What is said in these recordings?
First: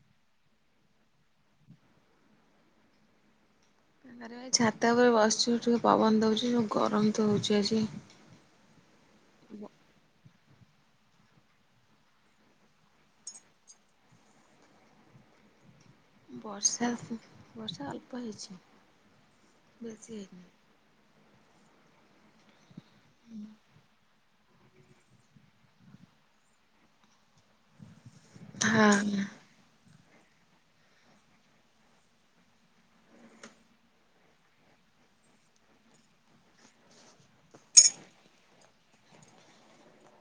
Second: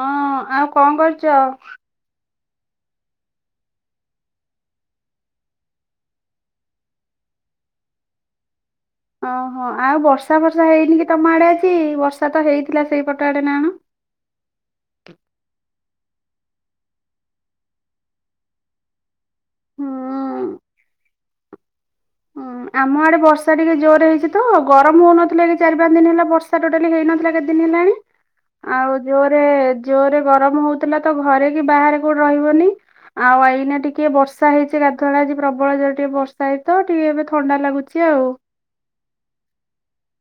ହଁ ଆଉ କଣ କରୁଛ? ରେ ଛାତା ଉପରେ ବସିଛିୁ ଟିକେ ପବନ ଦଉଛି ଗରମ ତ ହଉଛି ଆଜି ଓହୋ ଆଉ ବର୍ଷ ବର୍ଷା ବର୍ଷା ହେଇନି କି ତମ ଆଡେ ଅଛି ବର୍ଷା ତ ହେଇଥିଲା ସେଇପଟ ଆଡେ ନା ଆଣ ବର୍ଷା ବର୍ଷା ଅଳ୍ପ ହେଇଛି। ବ ସେ ହୁଁ ଆମ ଆଡେ ବର୍ଷା ଟିକେ ଜୋର ହେଇଛି। ତ ଗରମ ହଉନଥିଲା କି ଚାରି ପାଞ୍ଚ ଦିନ ହେଲା ବର୍ଷା ଟୋଟାଲି ହେଇନଥିଲା କେତେ ଦିନ ହେଲାଣି ଆଉ ହଁ। ଜୋରେ ଜୋରେ ଗରମ ହଉଥିଲା ତ ଘରେ କି ବାହାରେ କୋଉଠି ରହିବନି ଆଉ ଏଇନା ଟିକେ ବର୍ଷା ହେଇଚଛି ଗାଧୁଆଳ ଆଜି ପ୍ରବଳୋର ଟିକେ ବର୍ଷା ହେଇ ତ ଟିକେ ଏବେ ଥଣ୍ଡା ଲାଗୁଚ ଆଉ।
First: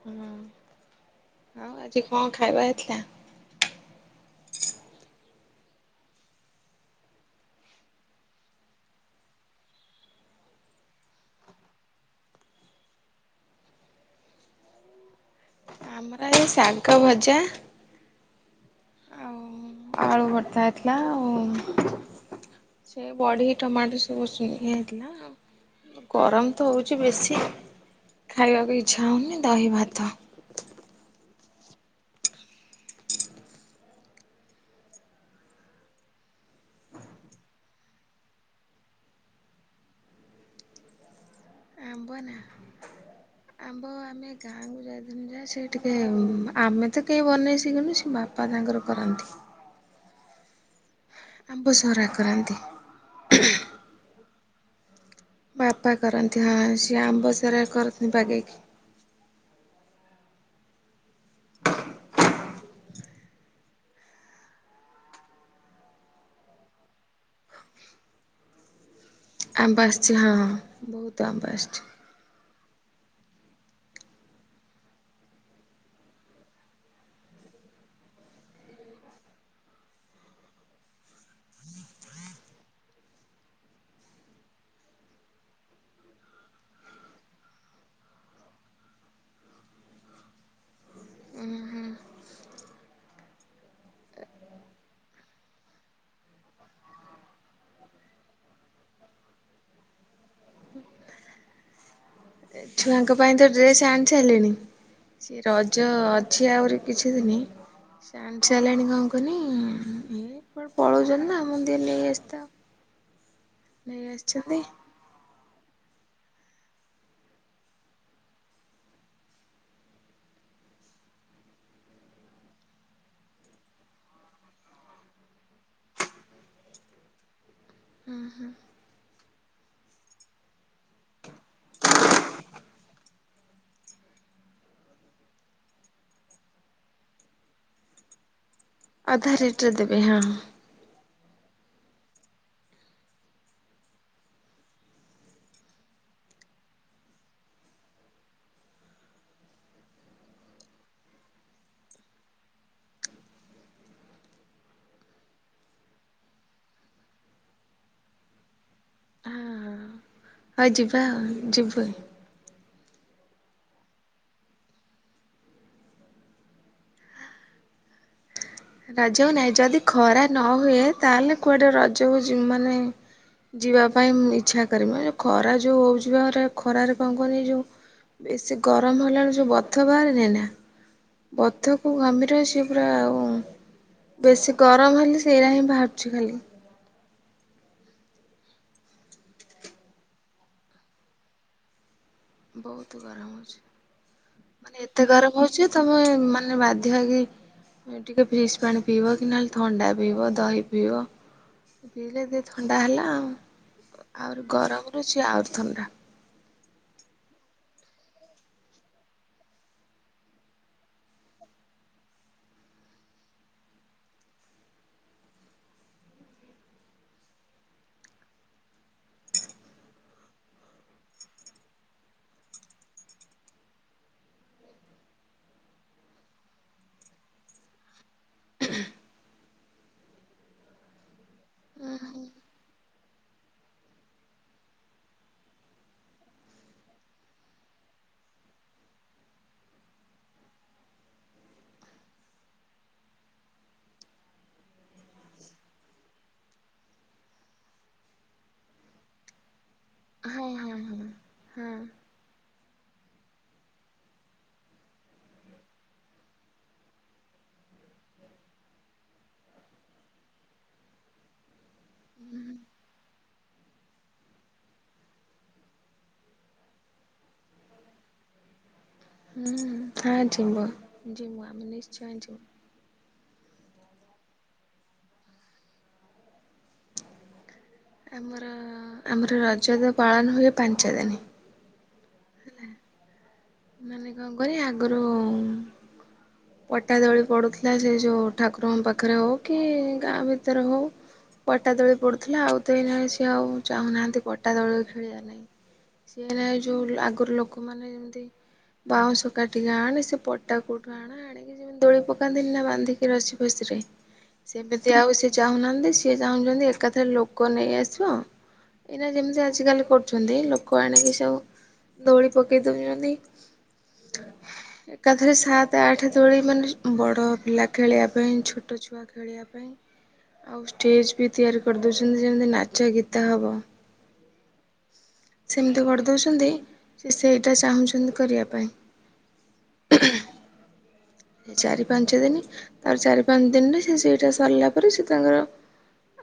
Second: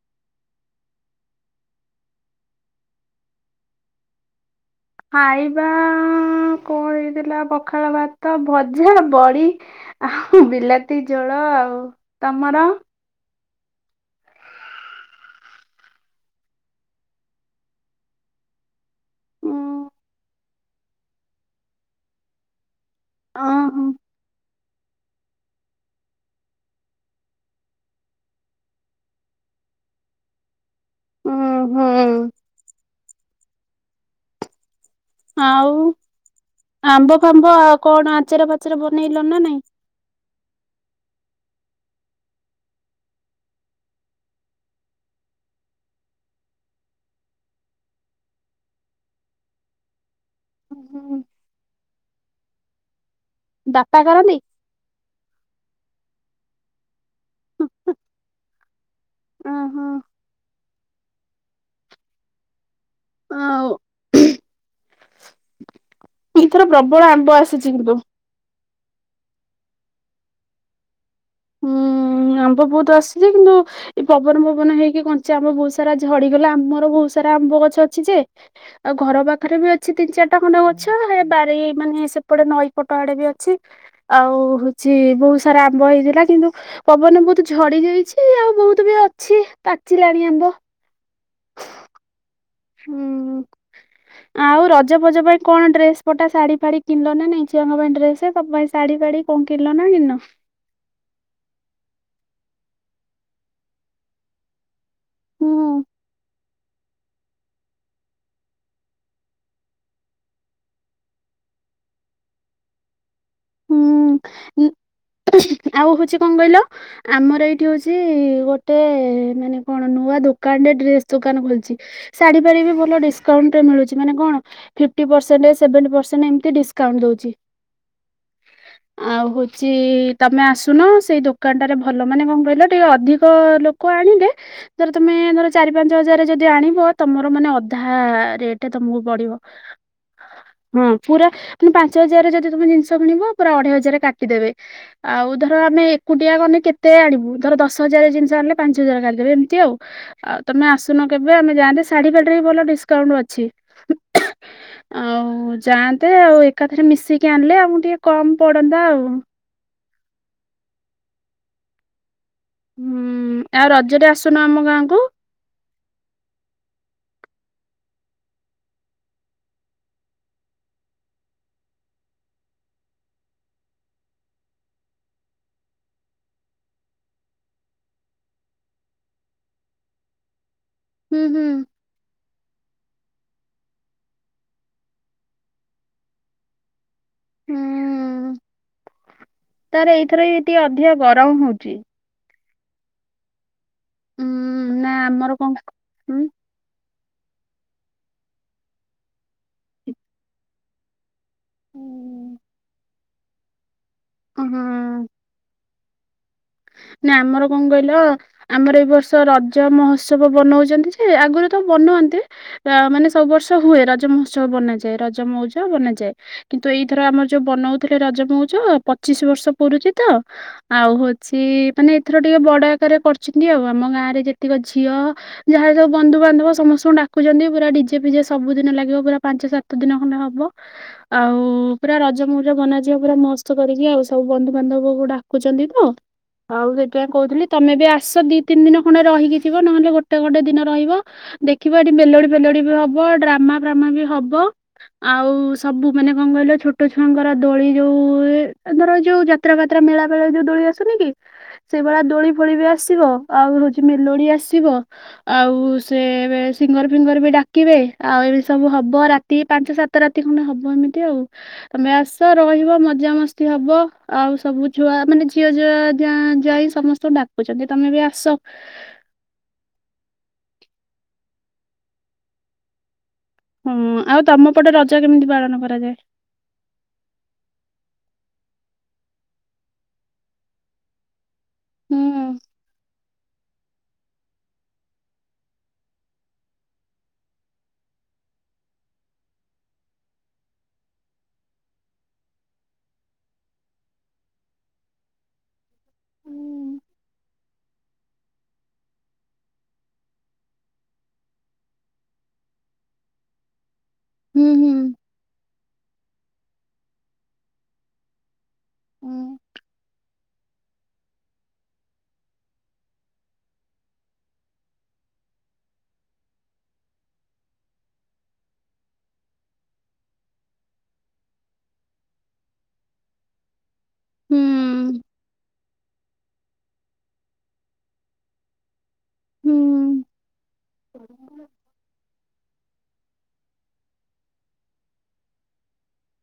ହଁ ଆଉ ଆଜି କଣ ଖାଇବା ଏଥିଲା? ଖାଇବା କଣ ହେଇଥିଲା ପଖାଳ ଭାତ ଭଜା ବଡି ଆଉ ବିଲାତି ଝୋଳ ଆଉ ତମର ଆମର ଏଇ ଶାଗ ଭଜା ଆଉ ଆଳୁ ଭର୍ତା ହେଇଥିଲା ଆଉ। ସେ ବଢି ଓହୋ ଟମାଟର ସବୁସୁ ଗରମ ତ ହଉଛି ବେଶୀ ଖାଇବାକୁ ଇଚଛା ହଉନି ଦହି ଭାତ ଉୁଁ ହୁଁ ଆଉ ଆମ୍ବ ଫାମ୍ବ ଆ କଣ ଆଚାର ଫାଚର ବନେଇଲ ନା ନାଇଁ ଆମ୍ବ ନା ଆମ୍ବ ଆମେ ଗାଁକୁ ଯାଇଥିଲୁ ଯା ସେ ଟିକେ ଆମେ ତ କେହି ବନେଇ ଶିଖୁନୁ ସେ ବାପା ତାଙ୍କର କରନ୍ତି। ହୁଁ ହୁଁଁ। ଆମ୍ବ ସହରା କରାନ୍ତି। ବାପା କରନ୍ତି। ବାପା କରନ୍ତି ହଁ। ସେ ଆମ୍ବ ସାରା କରନି ବାଗେଇକି ଆଉ ଏଥର ପ୍ରବଳ ଆମ୍ବ ଆସିଛି କିନ୍ତୁ ଆମ ବସଛି ହଁ ହଁ ବହୁତ ଆମ ହୁଁ ବାସ୍ଛି ଆମ୍ବ ବହୁତ ଆସୁଛି କିନ୍ତୁ ଏ ପବନ ପବନ ହେଇକି କଞ୍ଚ ଆମ୍ବ ବହୁତ ସାରା ଝଡିଗଲା ଆମର ବହୁତ ସାରା ଆମ୍ବ ଗଛ ଅଛି ଯେ ଆଉ ଘର ପାଖରେ ବି ଅଛି ତିନି ଚାରିଟା ଖଣ୍ଡେ ଗଛ ଏ ବାରି ମାନେ ସେପଟେ ନଈ ପଟ ଆଡେ ବି ଅଛି ଆଉ ହଉଛି ବହୁତ ସାରା ଆମ୍ବ ହେଇଥିଲା। କିନ୍ତୁ ପବନରେ ବହୁତ୍ ଝଡି ଯାଇଛି ଆଉ ବହୁତ ବି ଅଛି ପାଚିଲାଣି ଆମ୍ବ। ହୁଁ ଆଉ ରଜ ଫଜ ପାଇଁ କଣ ଡ୍ରେସ ପଟା ଶାଢୀ ଫାଢୀ କିଣିଲ ନା ନାଇଁ? ଝିଅଙ୍କ ପାଇଁ ଡ୍ରେସ ତମ ପାଇଁ ଶାଢୀ ଫାଢୀ କଣ କିଣିଲ ନା କିଣିନ? ଛୁଆଙ୍କ ପାଇଁ ତ ଡ୍ରେସ ଆଣି ସାଇଲିନି। ସେ ହୁଁ ରଜ ଅ ଅଛି ଆହୁରି କିଛି ଦିନି। ସେ ଆଣି ସାରିଲେନି କଣ କୁହନି ଏ କୁଆଡେ ପଳଉଚନ୍ତି ନା ମୁନ୍ଦିଏ ନେଇ ଆସି ଥାଅ। ହୁଁ ଊ-ଆଉ ହଉଛି କଣ କହିଲ ଆମର ଏଇଠି ହଉଛି ଗୋଟେଏ ମାନେ କଣ ନୂଆ ଦୋକାନ ଟେ ଡ୍ରେସ ଦୋକାନ ଖୋଲିଛି। ଶାଢ଼ୀ ଫାଡ଼ି ବି ଭଲ ଡିସକାଉଣ୍ଟ ରେ ମିଳୁଛି ମାନେ କଣ ଫିଫ୍ଟୀ ପର୍ସେଣ୍ଟ, ସେଭେଣ୍ଟୀ ପର୍ସେଣ୍ଟ ଏମତି ଡିସକାଉଣ୍ଟ ଦଉଚି। ହଁ ହଁ ଆହୁତ୍ ଚି-ଇଇ ତମେ ଆସୁନ ସେଇ ଦୋକାନଟାରେ ଭଲ। ମାନେ କଣ କହିଲ ଟିକେ ଅଧିକ ଲୋକ ଆଣିଲେ ଧର ତମେ ଧର ଚାରି ପାଞ୍ଚ ହଜାରରେ ଯଦି ଆଣିବ ତମର ମାନେ ଅଧାଆ ରେଟ୍ ଏଟା ତମକୁ ଅଧା ପଡିବ ରେଟରେ ଦେବେ ହଁ ହଁ ହୁଁ। ପୁରା ମାନେ ପାଞ୍ଚ ହଜାରରେ ଯଦି ତମେ ଜିନିଷ [unintelligible] ପୁରା ଅଢେଇ ହଜାର କାଟିଦେବେ। ଆଉ ଧର ଆମେ ଏକୁଟିଆ ଗନେ କେତେ ଆଣିବୁ। ଧର ଦଶ ହଜାର ଜିନିଷ ଆଣିଲେ ପାଞ୍ଚ ହଜାର କାଟି ଦେବେ। ଏମତି ଆଉ। ଆଉ ତମେ ଆସୁନ କେବେ ଆମେ ଯାଆନ୍ତେ ଶାଢୀ ଫାଡ଼ି ରେ ବି ଭଲ ଡିସକାଉଣ୍ଟ ଅଛି। ଆଉ ଯାଆନ୍ତେ ଆଉ ଏକାଥରେ ମିଶିକି ଆଣିଲେ ଆଉ ଟିକେ କମ୍ ପଡନ୍ତା ଆଉ। ହଁ। ହଉ ଯିବା ଆଉ ଯିବୁ ଆଉ। ହୁଁ ଆଉ ରଜରେ ଆସୁନ ଆମ ଗାଁକୁ? ରାଜ ନାଇଁ ଯଦି ଖରା ନ ହୁଏ ତାହେଲେ କୁଆଡେ ରଜ କୁ ଜି ମାନେ ଯିବା ପାଇଁ ଇଚ୍ଛା କରିମି। ଏ ଯଉ ଖରା ଯୋଉ ହଉଛିିବା ଖରାରେ କଣ କହୁନି ଯୋଉ ବେଶୀ ଗରମ ହେଲା ବେଳୁ ଯୋଉ ବଥ ବାହାରେନି ନା ହୁଁ ହୁଁ ବଥ କୁ ଗାମିର ସିଏ ପୁ ହ ହ ବେଶୀ ଗରମ ହେଲେ ସେଇରା ହିଁ ବାହାରୁଚି ଖାଲି। ହୁଁ ତାର ଏଇଥର ଏଇ ଟିକେ ଅଧିକା ଗରମ ହଉଚି। ବହୁତ ଗରମ ହଉଛି। ମାନେ ନା ଏତେ ଆମର ଗରମ କଣ ହଉଚି ଯେ ତମେ ହୁଁ। ମାନେ ବାଧ୍ୟ ହୋଇକି ଟିକେ ଫ୍ରିଜ୍ ପାଣି ପିଇବ କି? ନହେଲେ ଥଣ୍ଡା ପିଇବ ଦହି ପିଇବ? ପିଇଲେ ହୁଁ। ଦେ ଥଣ୍ଡା ହେଲା ଆଉ ହଁ। ଆଉରି ଗରମ ହଁ। ରୁଚି ଆଉରି ଥଣ୍ଡା। ନା ଆମର କଣ କହିଲ ଆମର ଏଇ ବର୍ଷ ରଜ ମହୋତ୍ସବ ବନଉଚ ନ୍ତି ଯେ ଆଗରୁ ତ ବନୁଆନନ୍ତି ମାନେ ସବୁ ବର୍ଷ ହୁଏ। ରଜ ମହୋତ୍ସବ ବନାଯାଏ ରଜ ମଉଜ ବନାଯାଏ। କିନ୍ତୁ ଏଇଥର ଆମର ଯୋଉ ବନଉଥିଲେ ରଜ ମଉଜ ପଚିଶ ବର୍ଷ ପଡରୁଛଚି ତ ଆଉ ହଉଛଚି ତିଇ ମାନେ ଏଥର ଟିକେ ବଡ ଆକାରରେ କରିଚନ୍ତି ଆଉ। ଆମ ଗାଁ ରେ ଯେତିକ ଝିଅ ଯାହାର ସବୁ ବନ୍ଧୁବାନ୍ଧବ ସମସ୍ତଙ୍କୁ ଡାକୁଚନ୍ତି। ପୁରା ଡିଜେ ଫିଜେ ସବୁଦିନ ଲାଗିବ ପୁରା ପାଞ୍ଚ ସାତ ଦିନ ଖଣ୍ଡେ ହବ। ଆଉ ପୁରା ରଜ ହଁ ମଉଜ ବନାଯିବ ପୁରା ମସ୍ତ କରିକି ଆଉ ସବୁ ବନ୍ଧୁବାନ୍ଧବକୁ ଡାକୁଚନ୍ତି ତ ଆଉ ସେଇଥିପାଇଁ କହୁଥିଲି ତମେ ବି ଆସ ଦି ତିନି ଦିନ ଖଣ୍ଡେ ରହିକି ଯିବ। ନହେଲେ ଗୋଟେ ଗୋଟେ ଦିନ ରହିବ ଦେଖିବ ଏଠି ମେଲୋଡି ଫେଲୋଡି ବି ହବ। ଡ୍ରାମା ଫ୍ରାମା ବି ହବ। ଆଉ ସବୁ ମାନେ କଣ କହିଲ ଛୋଟ ଛୁଆଙ୍କର ଦୋଳି ଯୋଉ ହୁଏ ଧର ଯୋଉ ଯାତ୍ରା ଫା ଏ ମେଳା ବେଳାରେ ଯୋଉ ହଁ ଦୋଳି ହଁ ଆସୁନି କି ହଁ ହଁ ସେଇଭଳିଆ ଦୋଳି ଫୋଳି ବି ଆସିବ। ଆଉ ହଉଚି ମେଲୋଡି ଆସିବ। ଆଉ ସେ ସିଙ୍ଗର୍ ଫିଙ୍ଗର୍ ବି ଡାକିବେ। ଆଉ ଏମିତି ସବୁ ହବ ରାତି ପାଞ୍ଚ ସାତ ରାତି ଖଣ୍ଡେ ହବ ଏମିତି ଆଉ। ତମେ ଆସ ରହିବ ମଜାମସ୍ତି ହବ। ଆଉ ସବୁ ଛୁଆ ମାନେ ଝିଅ ଝିଅ ଯାଁ ଯାଇ ସମସ୍ତଙ୍କୁ ଡାକୁଚନ୍ତି ତମେ ବି ଆସ। ହୁଁ ହଁ ଯମୁଁ ଯିମୁଁ ଆମେ ନିଶ୍ଚୟ ଯିମୁଁ। ହୁଁ ଆଉ ତମ ପଟେ ରଜ କେମିତି ପାଳନ କରାଯାଏ? [inaudible] ଆମର ଆମର ରଜ ତ ପାଳନ ହୁଏ ପାଞ୍ଚ ଦିନି। ହୁଁ। [inaudible] ମାନେ କଣ କରି ଆଗରୁ ଉଁ ପଟା ଦୋଳି ପଡୁଥିଲା ଯେ ସେ ଯୋଉ ଠାକୁରଙ୍କ ପାଖରେ ହଉ କି ଗାଁ ଭିତରେ ହଉ ପଟା ଦୋଳି ପଡୁଥିଲା। ଆଉ ତ ଏଇନା ସିଏ ଆଉ ଚାହୁଁନାହାନ୍ତି ପଟା ଦୋଳି ଖେଳିବା ନାକି। ସିଏ ଏଇନା ହୁଁ ଯୋଉ ଆଗରୁ ଲୋକମାନେ ଯେମିତି ବାଉଁଶକାଟିକି ଆଣେ ସେ ପଟା କୋଉଠୁ ଆଣ ଆଣିକି ଯେମିତି ଦୋଳି ପକାନ୍ତିନି ନା ବାନ୍ଧିକି ରସି ଫସିରେ। [inaudible] ହୁଁ ସେମିତି ଆଉ ସେ ଯୋ ଚାହୁଁନାହାନ୍ତି ସିଏ ଚାହୁଁଚନ୍ତି ଏକାଥରେ ଲୋକ ନେଇ ଆସିବ ଏଇ ନା ଯେମିତି ଆଜିକାଲି କ ଛନ୍ତି ଲୋକ ଆଣିକି ସବୁ ଦୋଳି ପକେଇ ଦଉଚନ୍ତି। [inaudible] ଏକାଥରେ ସାତ ଆଠ ଦୋଳି ମାନେ ବଡ ପିଲା ଖେଳିବା ପାଇଁ ଛୋଟ ଛୁଆ ଖେଳିବା ପାଇଁ। [inaudible] ଆଉ ଷ୍ଟେଜ ବି ତିଆରି କରିଦଉଚନ୍ତି ଯେମିତି ନାଚ ଗୀତା ହବ। ହୁଁ [inaudible] ସେମିତି କର ଦଉଚନ୍ତି ସେ ସେଇଟା ଚାହୁଁ ପସନ୍ଦ କରିବା ପାଇଁ। ହୁଁ [unintelligible] ସେ ଚାରି ପାଞ୍ଚ ଦିନ ତାର ଚାରି ପାଞ୍ଚ ଦିନରେ ସେ ସେଇଟା ସାରିଲା ପରେ ସେ ତାଙ୍କର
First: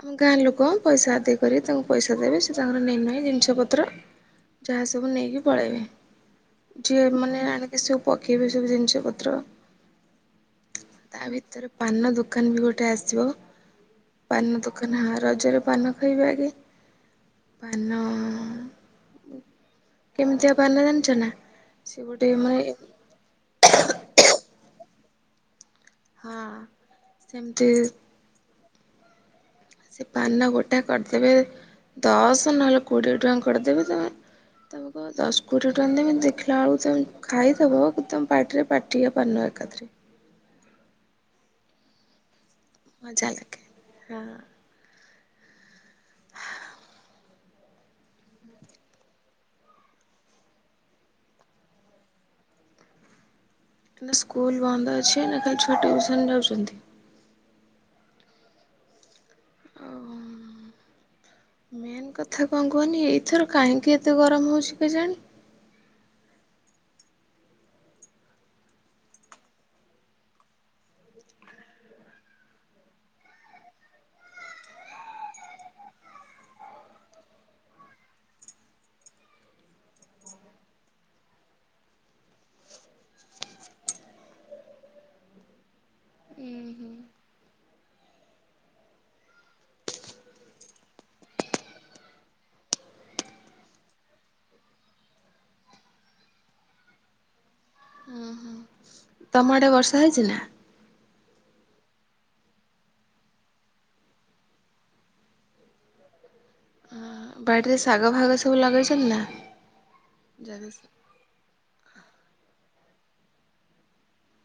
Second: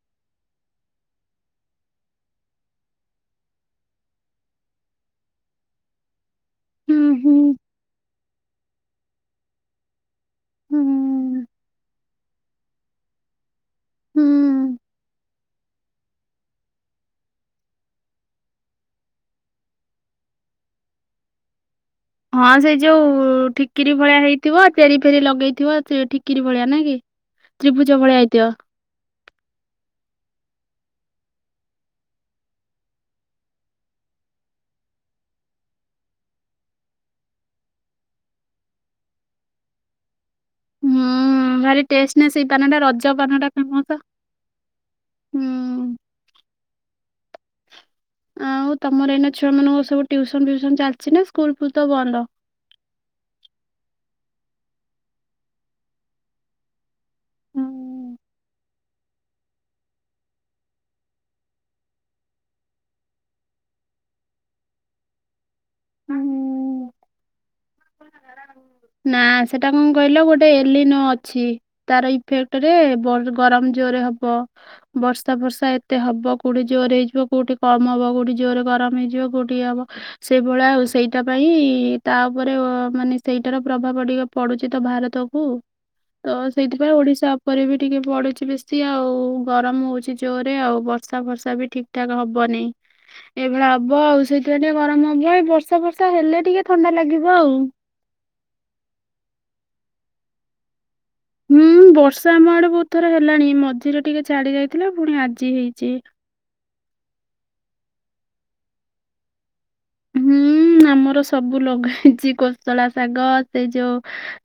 ଆମ ଗାଁ ଲୋକ ପଇସା ଆଦାୟ କରିକି ତାଙ୍କୁ ପଇସା ଦେବେ ସେ ତାଙ୍କର ନେଇ ନାଇ ଜିନିଷ ପତ୍ର ଯାହା ସବୁ ନେଇକି ପଳେଇବେ। ହୁଁ ଯିଏ ହୁଁ ହୁଁ ମାନେ ଆଣିକ ସବୁ ପକେଇବେ ସବୁ ଜିନିଷ। ପତ୍ର ତା ହୁଁ ଭିତରେ ପାନ ଦୋକାନ ବି ଗୋଟେ ଆସିବ। ପାନନ ହୁଁ ଦୋକାନ ହାର ରଜରେ ପାନ ଖଇବେ ଆଗେ ପାନ ଉଁ କେମିତିଆ ପାନ ଜାଣିଛ ନା? ସେ ଗୋଟେ ହଁ ମାନେ ସେଇ ଯୋଉ ଠିକିରି ଭଳିଆ ହେଇଥିବ। ଫେରି ଫେରି ଲଗେଇଥିବ। ସେ ହଁ ଠିକିରି ଭଳିଆ ନାକି ସେମିତି ତ୍ରିଭୁଜ ଭଳିଆ ହେଇଥିବ। ସେ ପାନ ଗୋଟା କରିଦେବେ ଦଶ ନହେଲେ କୋଡ଼ିଏ ଟଙ୍କା କରିଦେବେ ତମେ ତମେ କଇବ ଦଶ କୋଡ଼ିଏ ଟଙ୍କା ନେବେ ତମେ ଦେଖିଲା ବେଳକୁ ତମେ ଖାଇଦେବ ତମ ପାଟିରେ ପାଟିଏ ପାନ ଏକାଥରେ। [inaudible] ହୁଁ ଭାର ଟେଷ୍ଟ ନା ସେ ସେଇ ପାନ ଟା ରଜ ମଜା ପାନ ଟା ଲାଗେ ଫେମସ। ହଁ [inaudible] ହୁଁ। ଆଉ ତମର ଏଇନା ଛୁଆ ମାନଙ୍କ ସବୁୁ ଟିୟୁସନ ଫିୟୁସନ ଚାଲିଚି ନା ସ୍କୁଲ ଫୁଲ୍ ତ ବନ୍ଦ। [inaudible] ନା ସ୍କୁଲ ବନ୍ଦ ଅଛି ଏଇନା ଖାଲି ଛୁଆ ଟିୟୁସନ ଯାଉଚନ୍ତି। ହୁଁ ଆଉ [inaudible] ମେନ୍ କଥା କଣ କୁହନି ଏଇଥର କାହିଁକି ଏତେ ଗରମ ହେଉଚି କେଜାଣି? ହଁ ହୁଁ। [inaudible] ନା ସେଟା କଣ କହିଲ ଗୋଟେ ଏଲିନୋ ଅଛି ତାର ଇଫେକ୍ଟରେ ବଡ ଗରମ ଜୋରରେ ହବ। ବର୍ଷା ଫର୍ଷା ଏତେ ହବ। କୋଉଠି ଜୋର ହେଇଯିବ କୋଉଠି କମ ହବ। କୋଉଠି ଜୋରରେ ଗରମ ହେଇଯିବ। କୋଉଠି ଇଏ ହବ ସେଇଭଳିଆ ଆଉ ସେଇଟା ପାଇଁ ତା ଉପରେ ମାନେ ସେଇଟାର ପ୍ରଭାବ ଟିକେ ପଡୁଚି ତ ଭାରତକୁ। ତ ହୁଁ ସେଇଥିପାଇଁ ଓଡିଶା ଉପରେ ବି ଟିକେ ପଡୁଚି ବେଶୀ ଆଉ। ଗରମ ହଉଚି ଜୋରରେ ଆଉ। ବର୍ଷା ଫର୍ଷା ବି ଠିକ ଠାକ ହବନି ଏଇଭଳିଆ ହବ ଆଉ ସେଇଥିପାଇଁ ଟିକେ ଗରମ ହବ। ଏଇ ବର୍ଷା ଫର୍ଷା ହେଲେ ଟିକେ ଥଣ୍ଡା ଲାଗି ଆଉ [inaudible] ହୁଁ ତମ ଆଡେ ବର୍ଷା ହେଇଚି ନା? ହୁଁ ବର୍ଷା ଆମ ଆଡେ ବହୁତ ଥର ହେଲାଣି ମଝିରେ ଟିକେ ଛାଡି ଯାଇଥିଲା ପୁଣି ଆଜି ହେଇଚି। ବାଡିରେ ଶାଗ ଫାଗ ସବୁ ଲଗେଇଚନ୍ତି ନା? ହୁଁ ଆମର ସବୁ ଲଗା ହେଇଚି। କୋସଳା ଶାଗ ସେ ଯୋଉ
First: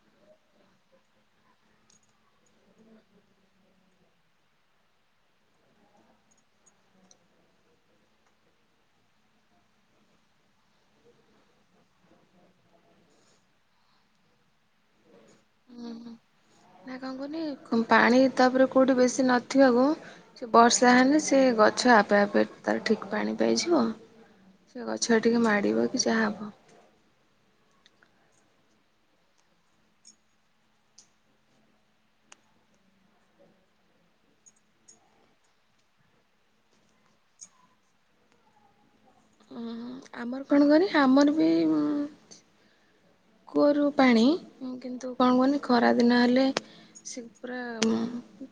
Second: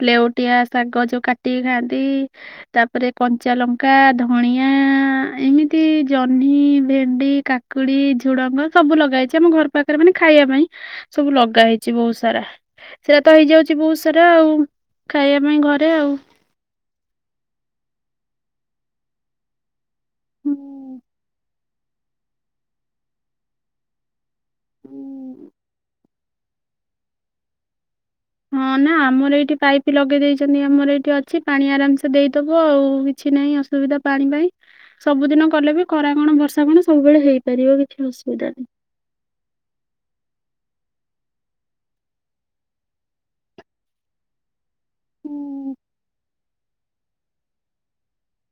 ଲେଉଟିଆ ଶାଗ ଯୋଉ କାଟିକି ଖାଆନ୍ତି। ତା ପରେ କଞ୍ଚା ଲଙ୍କା, ଧଣିଆ ଏମିତି ଜହ୍ନି, ଭେଣ୍ଡି, କାକୁଡି, ଝୁଡଙ୍ଗ ସବୁ ଲଗାଇଛି ଆମ ଘର ପାଖରେ ମାନେ ଖାଇବା ପାଇଁ ସବୁ ଲଗା ହେଇଛି ବହୁତ ସାରା ସେଟା ତ ହେଇଯାଉଛି ବହୁତ ସାରା ଆଉ ଖାଇବା ପାଇଁ ଘରେ ଆଉ। ନା କଣ ପାଣି ତାପରେ କେଉଠି ବେଶୀ ନଥିବାକୁ ସେ ବର୍ଷା ହେଲେ ସେ ଗ ଆଛା ଆପେ ଆପେ ତାର ଠିକ୍ ପାଣି ପାଇଯିବ। ସେ ଗଛ ଟିକେ ମାଡିବ କି ଯାହାବ। ଓ। ହଁ ନା ଆମର ଏଇଠି ପାଇପ ଲଗେଇ ଦେଇେଇଛନ୍ତି ଆମର ଏଇଠି ଅଛି ପାଣି ଆରାମସେ ଦେଇଦୋବୁ ଆଉ କିଛି ନାହିଁ ଅସୁବିଧା ପାଣି ପାଇଁ ସବୁଦିନ କଲେ ବି ଖରା କଣ ବର୍ଷା କଣ ସବୁବେଳେ ହେଇପାରିବ କିଛି ଅସୁବିଧା ନାହିଁ। ଆମର କଣ କରେ ଆମର ବି ମ କୂଅରୁ ପାଣି। କିନ୍ତୁ କଣ କୁହନ୍ତି ଖରା ଦିନ ହେଲେ ସେ ପୁରା ହୁଁ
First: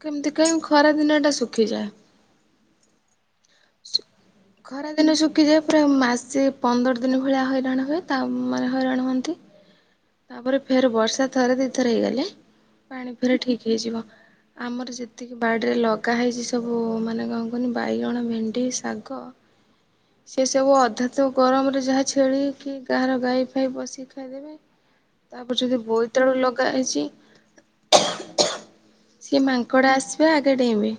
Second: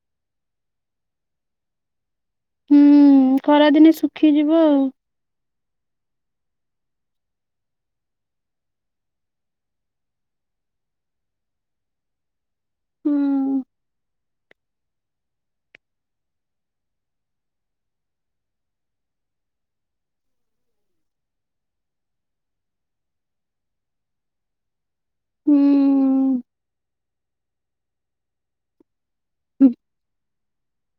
କେମିତି କାଇଁ ଖରା ଦିନ ଏଟା ଶୁଖିଯାଏ। ହୁଁ। ଖରାଦିନେ ଶୁଖିଯିବ ଆଉ। କି ଯାଏ ପୁରା ମାସେ ପନ୍ଦର ଦିନ ଭଳିଆ ହଇରାଣ ହୁଏ ତା ମାନେ ହଇରାଣ ହୁଅନ୍ତି। କି ତାପରେ ଫେର ବର୍ଷା ଥରେ ଦିଇଥର ହେଇଗଲେ। ପାଣି ଫେରେ ଠିକ୍‌ ହେଇଯିବ। ଆମର ଯେତିକି ବାଡ଼ିରେ ଲଗା ହେଇଛି ସବୁ ମାନେ କଣ କୁହନି ବାଇଗଣ ଭେଣ୍ଡି ଶାଗ ସେ ସବୁ ଅଧା ତ ଗରମରେ ଯାହା ଛେଳିକି ଗାହାର ଗାଈ ଫାଇ ପସିକି ଖାଇଦେବେ। ହୁଁ। ତାପରେ ଯଦି ବୋଇତାଳୁ ଲ କହିଛି। ସେ ମାଙ୍କଡ଼ାସି ସେ ଆଗେ ଡେଇଁବେ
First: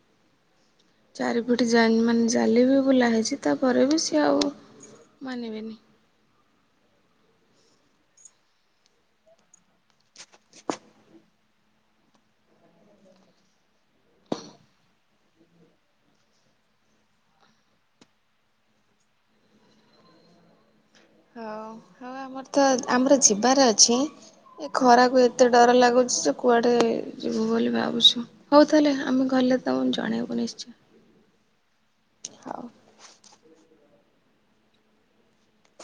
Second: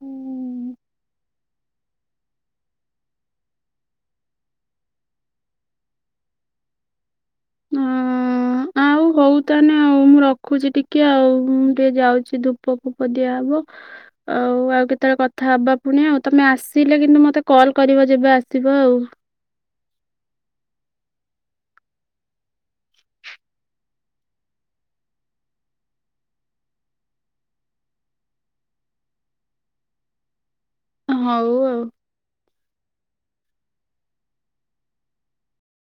ହଁ ଚାରିପଟେ ମାନେ ଜାଲିବି ବୁଲା ହେଇଛି ତାପରେ ବି ସିଏ ଆଉ ମାନିବେନି। ହୁଁ ଆଉ ହୋଉ। ତା ନେ ଆଉଁ ମୁଁ ରଖୁଚି ଟିକେ ଆଉ। ମୁଁ ଟିକେ ଯାଉଛି ଧୂପ ଫୂପ ଦିଆହବ ଆଉ ଆଉ କେତେବେଳେ କଥା ହବା ଫୁଣି ଆଉ ତମେ ଆସିଲେ କିନ୍ତୁ ମତେ କଲ କରିବ ଯେବେ ଆସିବ ଆଉ। ହଉ ହଉ ଆମର ତ ଆମର ଯିବାର ଅଛି ଏ ଖରାକୁ ଏତେ ଡର ଲାଗୁଛି ଯେ କୁଆଡେ ଯିବୁ ବୋଲି ଭାବୁଛୁ ହୋଉ ତାହେଲେ ଆମେ ଗଲେ ତମକୁ ଜଣେଇବୁ ନିଶ୍ଚୟ। ହୋଉ ଆଉ। ହଉ।